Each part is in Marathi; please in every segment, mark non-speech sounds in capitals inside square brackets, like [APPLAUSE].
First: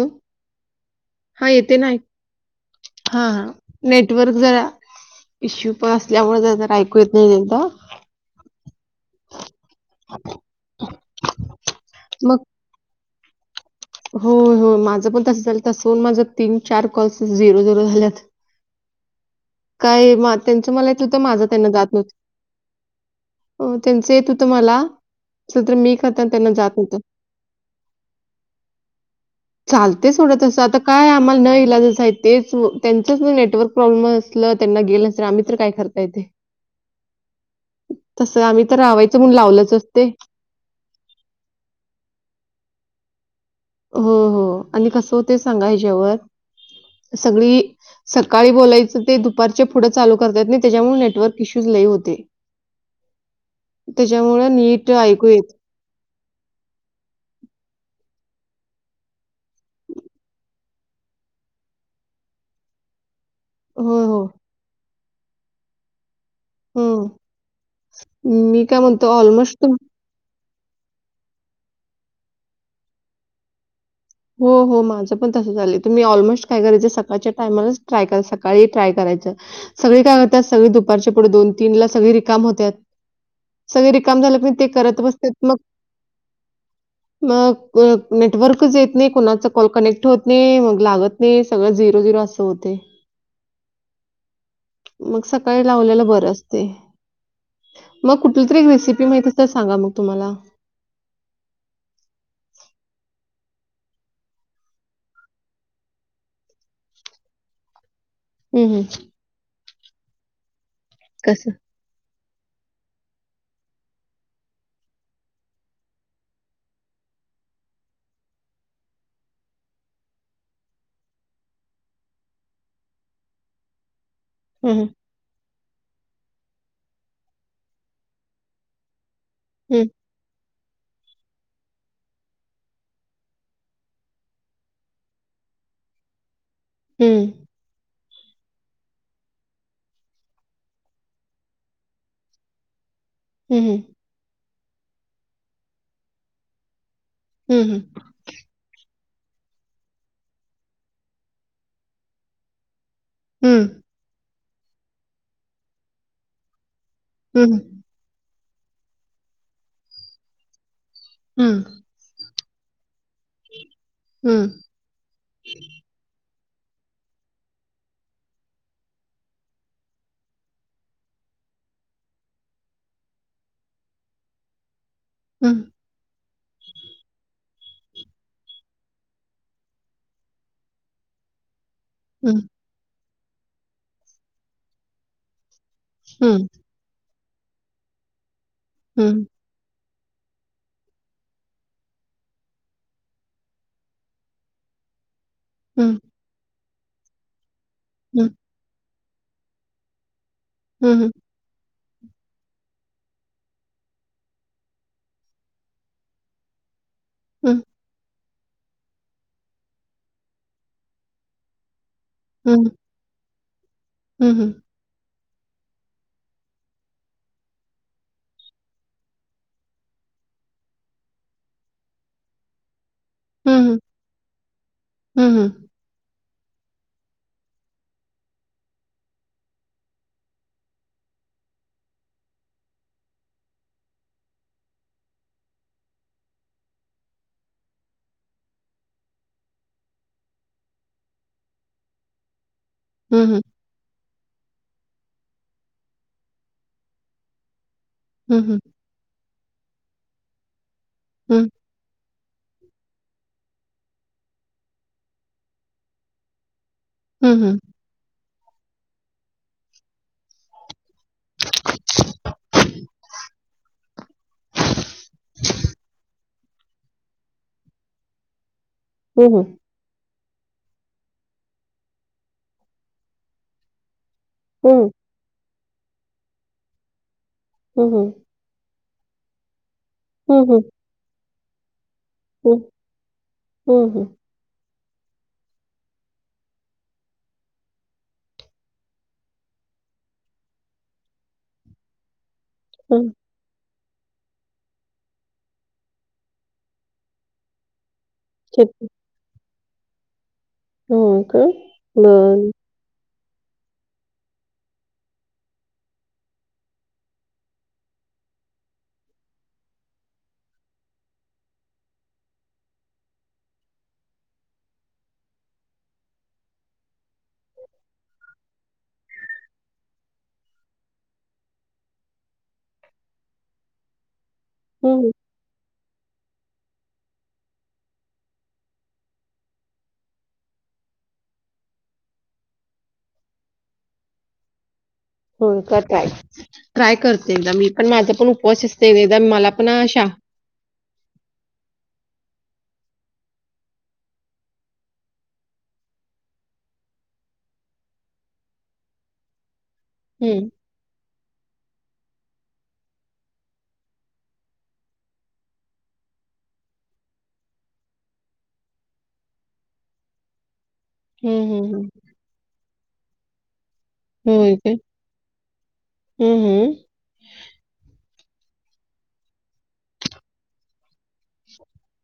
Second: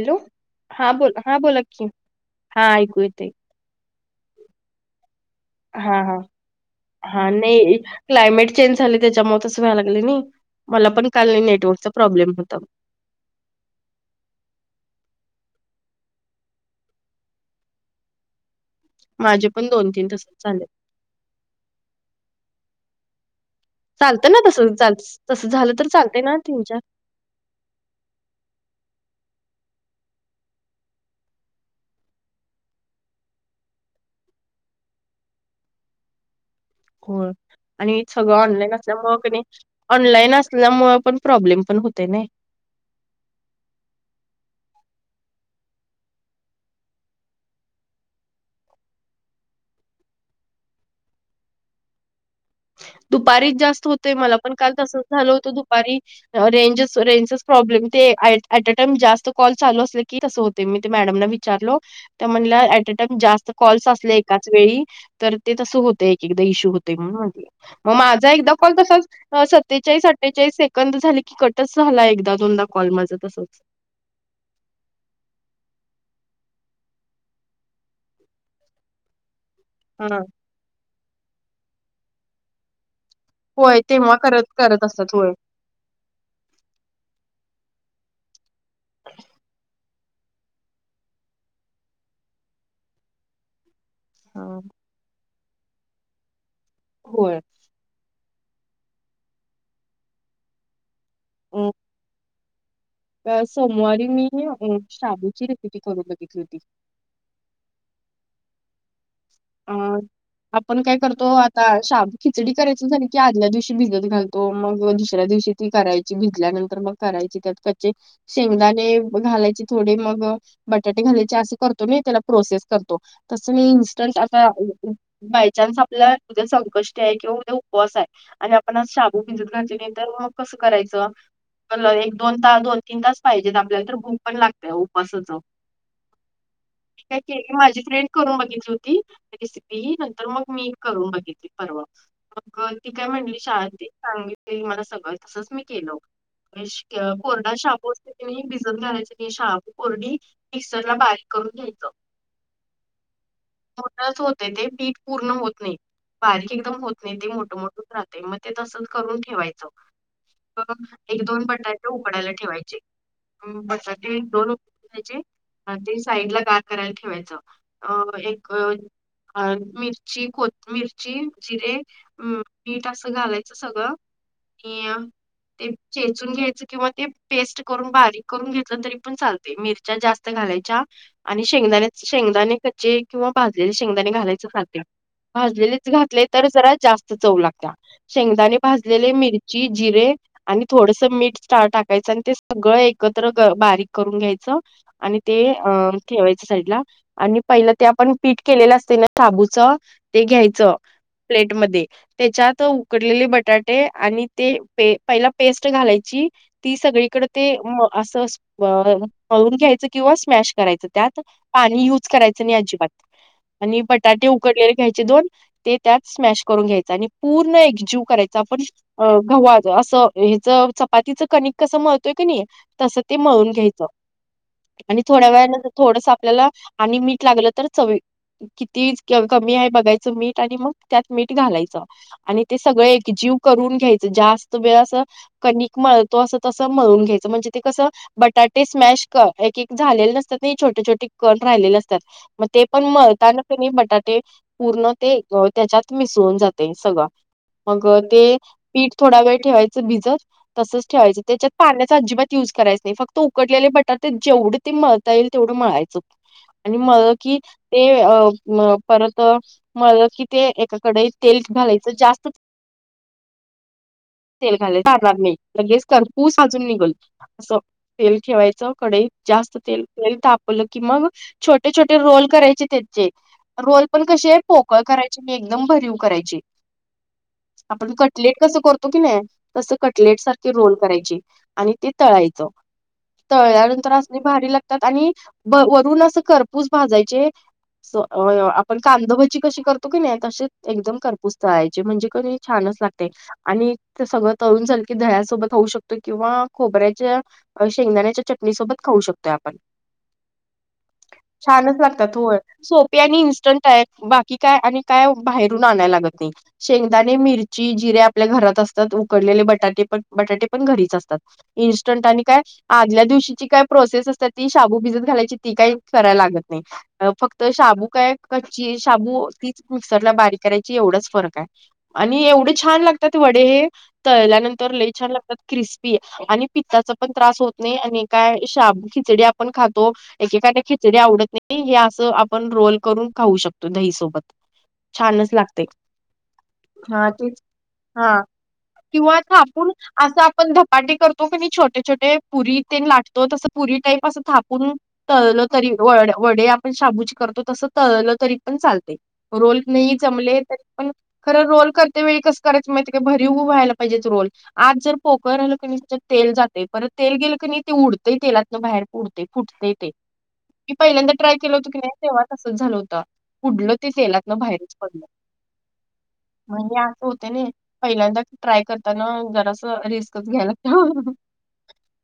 हॅलो हा बोल हा येते बोलाकी ना ऐक हा ऐकू येत हा हा नेटवर्क जर इश्यू हा पण हा असल्यामुळे ऐकू येत नाही एकदा क्लायमेट चेंज झाले त्याच्यामुळे तस वयला लागले नाही मला पण काल नेटवर्कचा प्रॉब्लेम होता हो हो माझं पण तस झालं तसं प माझ तीन चार कॉल्स झिरो झरो झाल्यात माझे पण दोन तीन काय म तसच झाले त्यांचं मला तू तर माझा त्यांना जात नव्हत हो त्यांचं येत चालतं ना होतं मला तस तसं स झालं तर मी चालतंय खातना ना त्यांना तीन जात चार होतं लतेच ोडं तसं आता काय आम्हाला न इलाजस आहे तेच त्यांचच नेटवर्क प्रॉब्लेम असलं त्यांना गे न तर आम्ही तर काय करता येते हो आणि सगळं तसं आम्ही ऑनलाईन तर असल्यामु रावायचं क म्हणून नाही लावलंच असते ऑनलाईन अस ना मुळं पण प्रॉब्लेम पण होते नाही हो हो आणि कस होते सांगा हच्यावर सगळी सकाळी बोलायचं ते दुपारच्या पुढं चालू करतात नाही त्याच्यामुळे नेटवर्क इश्यूज लई होते. दुपारी जास्त होतय मला त्याच्यामुळे पण काल नीट तसंच ऐकू झालं होत येत दु पारी रेंज रेंज प्रॉब्लेम अ टाईम जास्त कॉल चालू असल की होत. ते मी ते मॅडम विचारलो त्या म्हणल्या अट्या टाईम जास्त कॉल्स हो, असलं हो. एका च वेळी तर ते तसं होतं एक एकदा इशू होते हं. म्हणून म्हंटल्या. मग माझा एकदा मी कॉल काय तसा म्हणतो ऑलमोस्ट तुम सत्तेचाळीस अठ्ठेचाळीस से कंद झाली की कटच झाला एकदा दोनदा कॉल माझ तसंच. हो हो माझं पण तसं झालं तुम्ही ऑलमोस्ट काय करायच सकाळच्या टायमालाच ट्राय करा सकाळी ट्राय करायचं. सगळे हा. काय करतात सगळी दुपारच्या पुढे दोन तीन ला सगळे रिकाम होतात. होय सगळे तेव्हा रिकाम झालं करत कि ते करत असतात होय. बसत मग मग नेटवर्कच येत नाही कोणाच कॉल कनेक्ट होत नाही मग लागत नाही सगळं झिरो झिरो असं होतय. हा. मग सकाळी लावलेला बरं असतय. होय. मग कुठली तरी एक रेसिपी माहिती आसली तर सांगा मग तुम्हाला. म सोमवारी मी शाबूची रेसिपी करून बघितली होती. हम्म हम्म. अ आपण काय करतो कसं? आता शाब खिचडी करायच झाली की आदल्या दिवशी भिजत घालतो मग दुसऱ्या दिवशी ती करायची भिजल्यानंतर मग करायची त्यात कच्चे शेंगदाणे घालायचे थोडे मग बटाटे घालायचे असे करतो ना त्याला प्रोसेस करतो. तस मी इन्स्टंट आता हं, हं. बाय चान्स आपल्याला उद्या संकष्टी आहे किंवा उद्या उपवास आहे आणि आपण आज शाबू भिजत घातली हं, नाही तर मग कसं करायचं. कल एक दोन तास दोन तीन तास पाहिजेत आपल्याला तर भूक पण लागतय उपासाच. काय हं. के माझी फ्रेंड करून बघितली होती. रेसिपी नंतर मग मी करून बघितली परवा मग ती काय म्हटली हं, शाळ हं. सांगितली मला सगळं तसच मी केलं. कोरडा हं, हं. शाबू असते कणी भिजत घालायचे ते शाबू कोरडी मिक्सरला बारीक करून घ्यायचं. हम्म. मोठच होत ते पीठ पूर्ण होत नाही बारीक एकदम होत नाही ते मोठमोठ हं. च राहते मग ते तस करून ठेवाच एक दोन हं, हं. बटाटे उकडायला ठेवायचे म ते हं, दोन घ्यायचे ते साईड ला गार करायला ठेवायचं अ एक अ मिर्ची कोत मिरची जिरे हम्म मीठ असं घालायचं सगळं आणि हम्म. ते चेचून घ्यायच किंवा ते पेस्ट करून बारीक करून घेतलं तरी पण चालते मिरच्या जास्त घालायच्या. आणि शेंगदाण्या हं, शेंगदाणे कच्चे किंवा भाजलेले शेंगदाणे घालायचे [UNINTELLIGIBLE] भाजलेले घातले हं. तर जरा जास्त चव लागत्या शेंगदाने हं, भाजलेले हं. मिरची जिरे आणि थोडसं मीठ स्टार टाकायचं आणि ते सगळं एकत्र बारीक करून घ्यायचं. आणि ते ठेवायच साईडला आणि पहिलं ते आपण पीठ केलेलं असते ना शाबूच ते घ्यायचं हं, हं. प्लेट मध्ये. त्याच्यात उकडलेले बटाटे आणि ते पहिला पेस्ट घालायची. ती सगळी तकड ते असं पळून घ्यायचं किंवा स्मॅश करायचं त्यात. पाणी युज करायचं हं, नाही हं. अजिबात आणि बटाटे हं, हं. उकडलेले घ्यायचे दोन. ते त्यात स्मॅश करून घ्यायचं आणि पूर्ण एकजीव करायचा आपण. अ गव्हा असं हेच चपातीच कणिक कसं मळतोय की नाही तस ते मळून हं, हं. घ्यायचं आणि थोड्या हं, हं. वेळानं थोडस आपल्याला आणि मीठ लागलं तर चावी किती कमी आहे बघायचं मीठ आणि मग त्यात मीठ घालायचं. आणि ते सगळं एकजीव करून घ्यायचं जास्त वेळ असं. कणिक मळतो असं तसं मळून घ्यायचं म्हणजे ते कसं. बटाटे स्मॅश एक एक झालेले नसतात नाही छोटे छोटे कन राहिलेले असतात. ते पण हं, हं. मळताना की नाही बटाट. पूर्ण ते त्याच्यात मिसळून जाते सगळं मग ते हं, हं. पीठ. थोडा वेळ ठेवायचं भिजत तसच ठेवायचं हं. त्याच्यात पाण्याचा अजिबात. युज करायच नाही फक्त उकडलेले बटाटे जेवढे ते मळता येईल तेवढं मळायचं आणि म. कि. हं, हं. हं. ए ओ म परत. माळलं की ते एका कढईत तेल घालायचं जास्त तेल घालेरणार नाही लगेच करपूस साजून निघल. असं तेल ठेवायचं कडइत हो, हो. जास्त तेल तेल तापवलं की मग छोटे छोटे. रोल करायचे त्याचे रोल पण कसे हो, पोकळ करायची आणि एकदम भरीव करायची. हो, आपण हो. कटलेट कसं करतो कि नाही तसं कटलेट हो, सारखी हो. रोल करायची. आणि ते तळायचं हो, हो, तळल्यानंतर हो. असने भारी लागता. आणि वरून असं खरपूस भाजायचे. आपण कांदाभची कशी करतो की नाही तसे एकदम करपूस तळायचे म्हणजे कध. छानच लागते हं. आणि ते सगळं तळून झाल की दया सोबत होऊ शकतो किंवा खोबऱ्याच्या. शेंगदाण्याच्या चटणीसोबत चटणी. खाऊ शकतोय आपण. हो. का? छानच लागतात होय बरं. सो. पी आणि इन्स्टंट आहे बाकी काय आणि काय बाहेरून आणायला लागत नाही. शेंगदाणे मिरची जिरे आपल्या घरात असतात उकडलेले बटाटे पण बटाटे पण घरीच असतात. इन्स्टंट आणि काय आदल्या दिवशीची काय प्रोसेस असतात ती शाबू भिजत घालायची ती काही. करायला लागत नाही. फक्त शाबू काय कच्ची शाबू तीच मिक्सरला बारीक करायची एवढाच फरक आहे. आणि एवढे छान लागतात वडे हे तळल्यानंतर हं, लई छान हं. लागतात क्रिस्पी. आणि पित्ताचा पण त्रास होत नाही आणि काय शाब खिचडी आपण खातो एकेकाद खि. जरी आवडत नाही हे असं आपण रोल करून खाऊ शकतो दही सोबत. छानच होय लागते. का ताई. ट्राय हा करते तेच एकदा मी पण माझा हा. पण उपवास असते एकदा मला पण अशा. पण धपाटी करतो की नाही छोटे छोटे पुरी ते लाटतो तसं पुरी टाईप असं थापून. तळलं तरी व वडे आपण शाबू करतो तसं तळलं तरी पण चालते. रोल नाही जमले हं, तरी. पण खरं रोल करते वेळी कस करायचं माहिती का भरी उभं व्हायला पाहिजे रोल. आज जर पोकर राहील क त्याच्यात तेल जाते परत तेल गेलं की ते उडतं तेलातन बाहेर. पुडते फुटते ते मी पहिल्यांदा ट्राय हं, केलं होत हं, की हं. नाही तेव्हा तसंच झाल होत. उडलं तेलात ना होय काय? बाहेरच पडलं हं, हं. म्हणे होते ना पहिल्यांदा ट्राय करताना जरास रिस्कच घ्यायला.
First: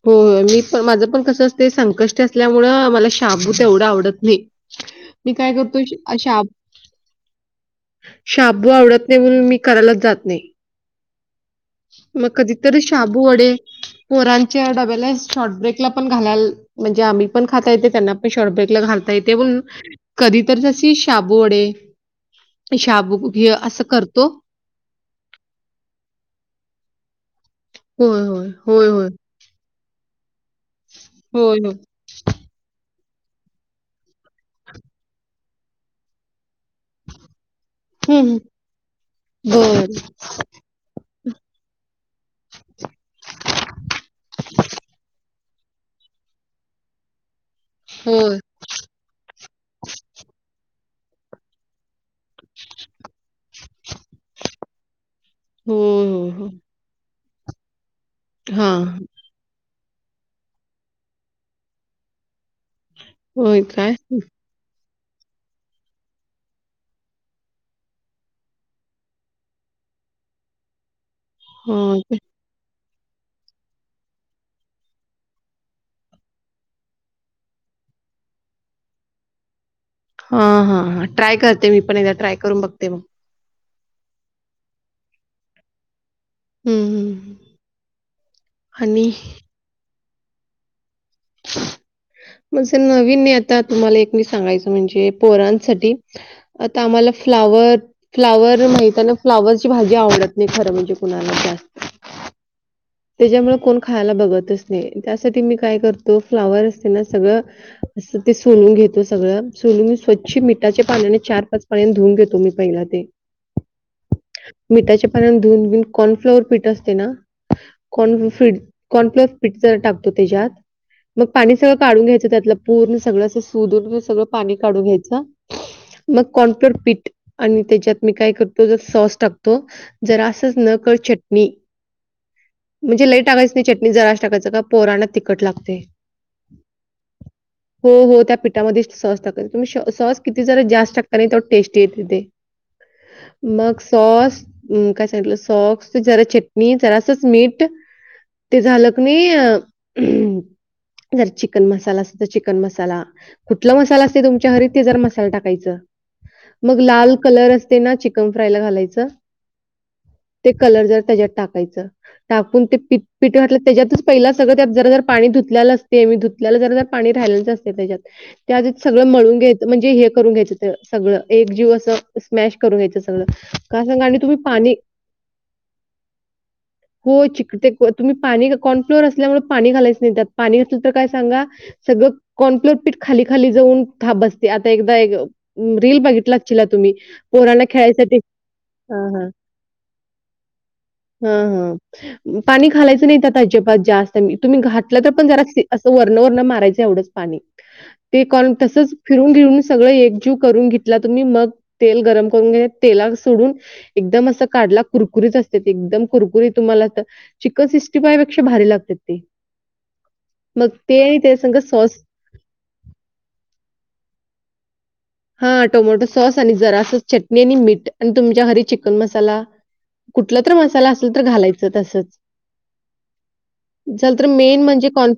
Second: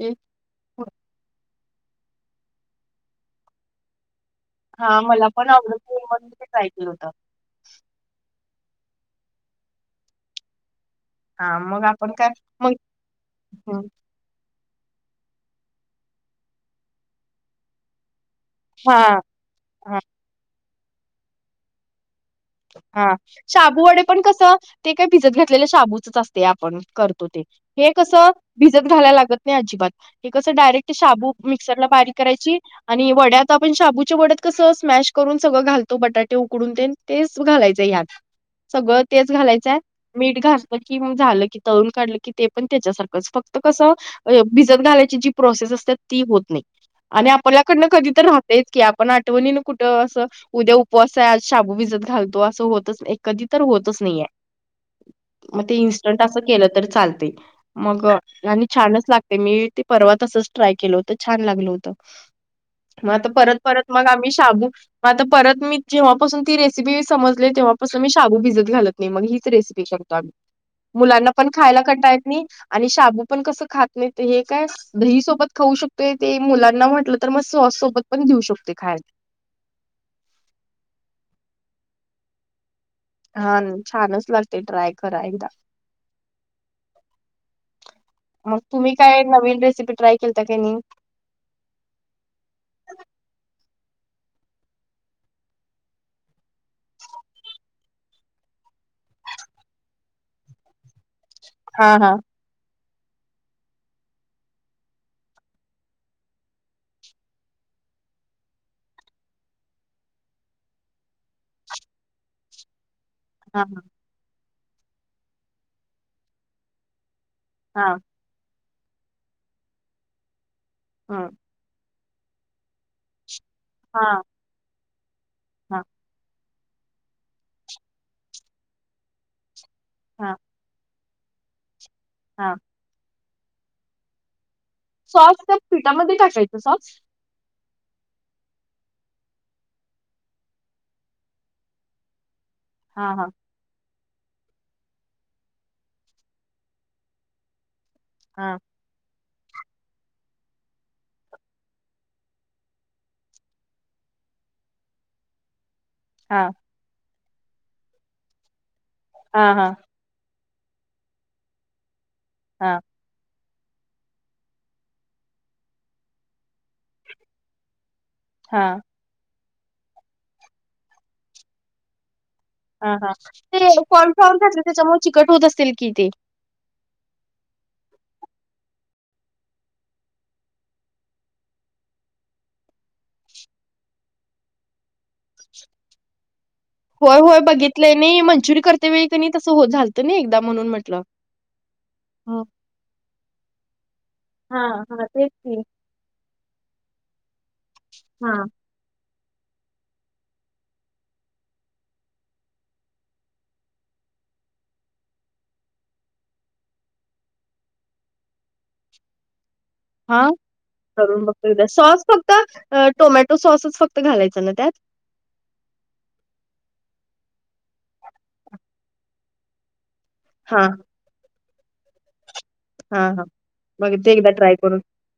ते हो मी पण माझं पण कसं असते संकष्ट असल्यामुंळ मला शाबू तेवढं आवडत नाही. हा मला मी पण काय करतो आवडत शा म्हणून ते शाब ट्राय केलं होत. शाबू आवडत नाही म्हणून मी करायलाच जात नाही. हां, आपण काय मग कधीतरी शाबू वडे. हं, पोरांच्या डब्याला शॉर्ट ब्रेकला पण घालायला म्हणजे आम्ही पण खाता येते त्यांना पण शॉर्ट ब्रेक घालता हां. येत ब कधी तरशी शाबू वडे. हा. शाबू हे असं शाबू वडे पण करतो. कस ते काय भिजत घातलेले शाबूचच असते आपण करतो ते. हे होय, कसं होय. भिजत होय, होय. घालायला लागत - - नाही अजिबात. हे कसं डायरेक्ट शाबू होय, होय. मिक्सरला बारीक करायची आणि वड्या आता आपण शाबूचे वड्यात कसं स्मॅश करून सगळ घालतो बटाटे उकडून ते. तेच घालायचंय यात हं, हं. सगळं तेच घालायचंय बरं. मीठ घाल. की मग झालं की तळून काढलं की ते पण त्याच्यासारखंच फक्त कसं. भिजत घालायची जी प्रोसेस असत्या ती होत नाही. आणि आपल्याला ड कधी तर होय. राहतयंच की आपण आठवणी कुठं असं उद्या उपवास हाय आज शबू भिजत घालतो असं होतच एक. कधी तर होतच नाहीेयं. मग ते होय, इनस्टंट होय, असं होय. केलं तर चालतयं. मग आणि हां. छानच लागतयं. मी ते परवा तसच ट्राय केलं होत छान लागलं होतं. मग आता परत होय परत काय? मग आम्ही शाबू मग आता परत मी जेव्हापासून ती रे सिपी समजली तेव्हास मी शाबू भिजत घालत नाही मग हीच रेसिपी करतो आम्ही. मुलांना पण खायला हां, कटाळ येत नाही आणि शाबू पण कसं खात नाहीत. हे काय दही सोबत खाऊ शकतोय ते मुलांना म्हटलं तर मग सॉस सोबत पण देऊ शकतोय खायाला. हा हा. ट्राय करते मी पण एकदा ट्राय करून बघते मग. हा. छानच लागते. ट्राय करा एकदा. हं, हं. हं. मग तुम्ही आणि काय नवीन रेसिपी ट्राय केलता का नाही? म्हणजे नवीन मी आता तुम्हाला एक मी सांगायचं म्हणजे पोरांसाठी आता आम्हाला फ्लावर फ्लावर माहिताना फ्लावरची भाजी आवडत नाही खरं म्हणजे कुणाला हा जास्त. हा. त्याच्यामुळे कोण खायला बघतच नाही. त्यासाठी मी काय करतो. फ्लावर असते ना सगळं असं ते सोलून घेतो सगळं सोलून मी स्वच्छ मिठाच्या पाण्याने चार पाच [UNINTELLIGIBLE] धुऊन घेतो मी पहिला ते. हां. हां. मिठाच्या पाना धुन बिवुन कॉर्नफ्लॉवर पीठ असतयं ना. हा कॉनफिट कॉर्नफ्लोअरचं पिठ जरा टाकतो तेज्यात मग हं. पाणि सगळं काढून घ्यायचं त्यातलं पूर्ण सगळं अस सुधून हा सगळं पाणी काढून घ्यायचं. हा मग कॉनप्युर पीठ आणि त्याच्यात मी काय करतो ज सॉस टाकतो जरा हा असंच न कळतं चट णी - - हा. म्हणजे लई टाकायच नाही चटणी जराशी टाकायंच. का पोरांना सॉस तिखट त्या लागते पिठामध्ये टाकायचं सॉस? हो. हो. त्या पिठामध्ये सॉस टाकत तुम्ही सॉस किती जरा जास्त टाकता ना तेवढ टेस्टी येति ते. हा. हा. मग सॉस काय सांगितलं सॉस जरा चटणी जरासच मीठ. हा ते झालं कनी जरा चिकन मसाला असल तर चिकन मसाला. कुठल मसाला असते तुमच्या घरी ते जरा मसाल टाकायचं. हा. मग लाल कलर असते ना चिकन फ्राय ला घालायचं. हा. हा. ते कलर जर त्याच्यात टाकायचं टाकून हा ते पिट पीठ घातल त्याच्यातच पहिला सगळं त्यात जरा जरा पाणी धुतलेलं असते मी धुतलेल्या जरा जरा पाणी राहिलंच असते त्याच्यात हा त्याआधी सगळं मळून घ्यायचं म्हणजे हे करून घ्यायचं ते सगळं एकजीव असं स्मॅश करून हा घ्यायचं हा सगळं ते काय सांगा आणि कॉर्नफ्लॉवर तुम्ही घातले पाणी त्याच्यामुळे चिकट होत असतील कि ते? हो चिक ते तुम्ही पाणी कॉर्नफ्लोअर असल्यामुळे पाणी घालायचं नाही त्यात पाणी असल तर काय सांगा सगळं कॉनफ्लोर पीठ खाली खाली जाऊन थांब आता एकदा एक रील बघितला अचिला तुम्ही पोरांना खेळायसाठी त्या वेळी हां, कनी तसं होत झालतं नाही एकदा म्हणून म्हटलं. हा हा. ह पाणी घालायचं नाही त्यात अजिबात जास्त तुम्ही हा घातलं हा तर पण तेच जरा की असं वर्ण वर्ण मारायचं एवढंच पाणी ते हा करून तसंच फिरून घिऊून सगळं एकजीव करून घेतला तुम्ही मग तेल गरम करून घे तेला सोडून - - एकदम असं काढला कुरकुरीत असतय एकदम कुरकुरीत तुम्हाला तर चिकन सिक्स्टी फाय पेक्षा भारी लागत्यात ते हा मग ते आणि करून बघतो त्याच्यासंग एकदा. सॉस फक्त टोमॅटो सॉसच फक्त घालायचं ना त्यात? हा टोमॅटो सॉस आणि जरास चटणी आणि मीठ आणि तुमच्या हरी चिकन मसाला कुठला तर हा मसाला असल तर घालायचं तसंच हा हा बघते त्याच्यात तर एकदा ट्राय मेन करून म्हणजे कॉर्न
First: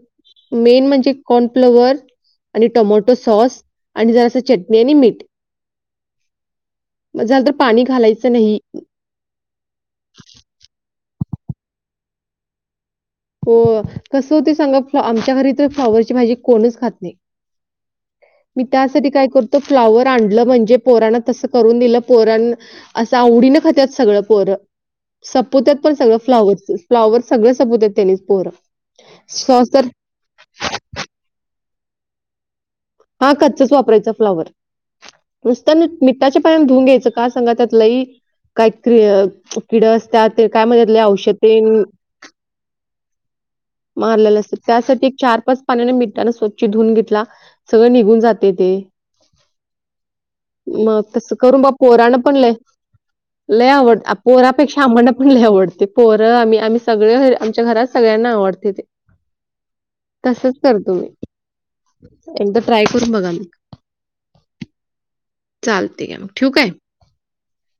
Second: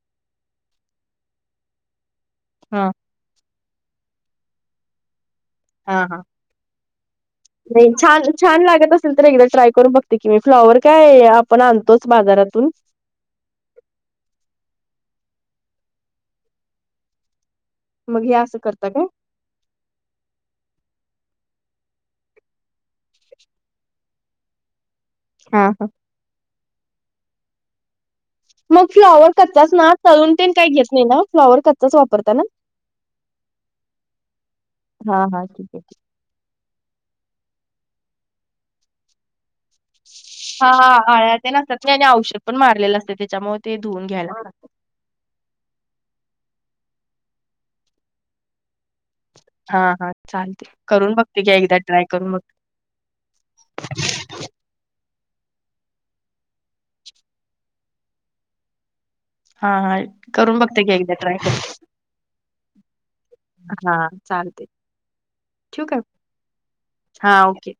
मेन म्हणजे कॉर्नफ्लॉवर आणि हा टोमॅटो सॉस आणि जरास चटणी मेनीमीट हा हा झालं तर पाणी नाही छान घालायचं नाही. छान लागत असल असल तर एकदा ट्राय करून बघते की मी फ्लॉवर काय आपण आणतोच बाजारातून हो कसं होते सांगा आमच्या घरी तर फ्लॉवरची भाजी कोणीच खात नाही. मग हे असं मी करता त्यासाठी काय करतो फ्लावर आणलं म्हणजे पोरान तस करून दिलं पोरन असं आवडीनं खात्यात सगळं पोरं हा संपोवत्यात हा पण सगळं फ्लॉवर्स फ्लॉवर सगळं संपोवत्यात त्यांनीच पोर मग फ्लॉवर कच्चाच ना तलून तेन काही घेत नाही ना फ्लॉवर कच्चाच वापरता ना हा कच्चच वापरायचा फ्लावर हा हा ठीक नुसता आहे ना ठीक. मिठाच्या पाण्याने धुऊन घ्यायचं काय सांगा त्यात लई काय तरी किड असतात त्यात ते काय हा म्हणत्यात औषध आळ्या ते असतात तेन नाही आणि औषध पण मारलेलं असते त्याच्यामुळे ते धुवून घ्यायला मारलेलं लागतात असत. त्यासाठी एक चार पाच पाण्याने मिठाने स्वच्छ धुवून घेतला सगळं निघून जाते ते हा हा चालते मग करून तसं बघते घ्या करून बा एकदा ट्राय पोरानं करून पण बघते. लय लय आवड पोरापेक्षा आम्हाना पण लय आवडते पोरं आम्ही आम्ही सगळे आमच्या घरात सगळ्यांना आवडते ते हा हा करून तसंच बघते की करतो मी एकदा ट्राय करते. एकदा ट्राय करून बघा हा चालते ठेवू काय चालते ठेवू का? हा ओके.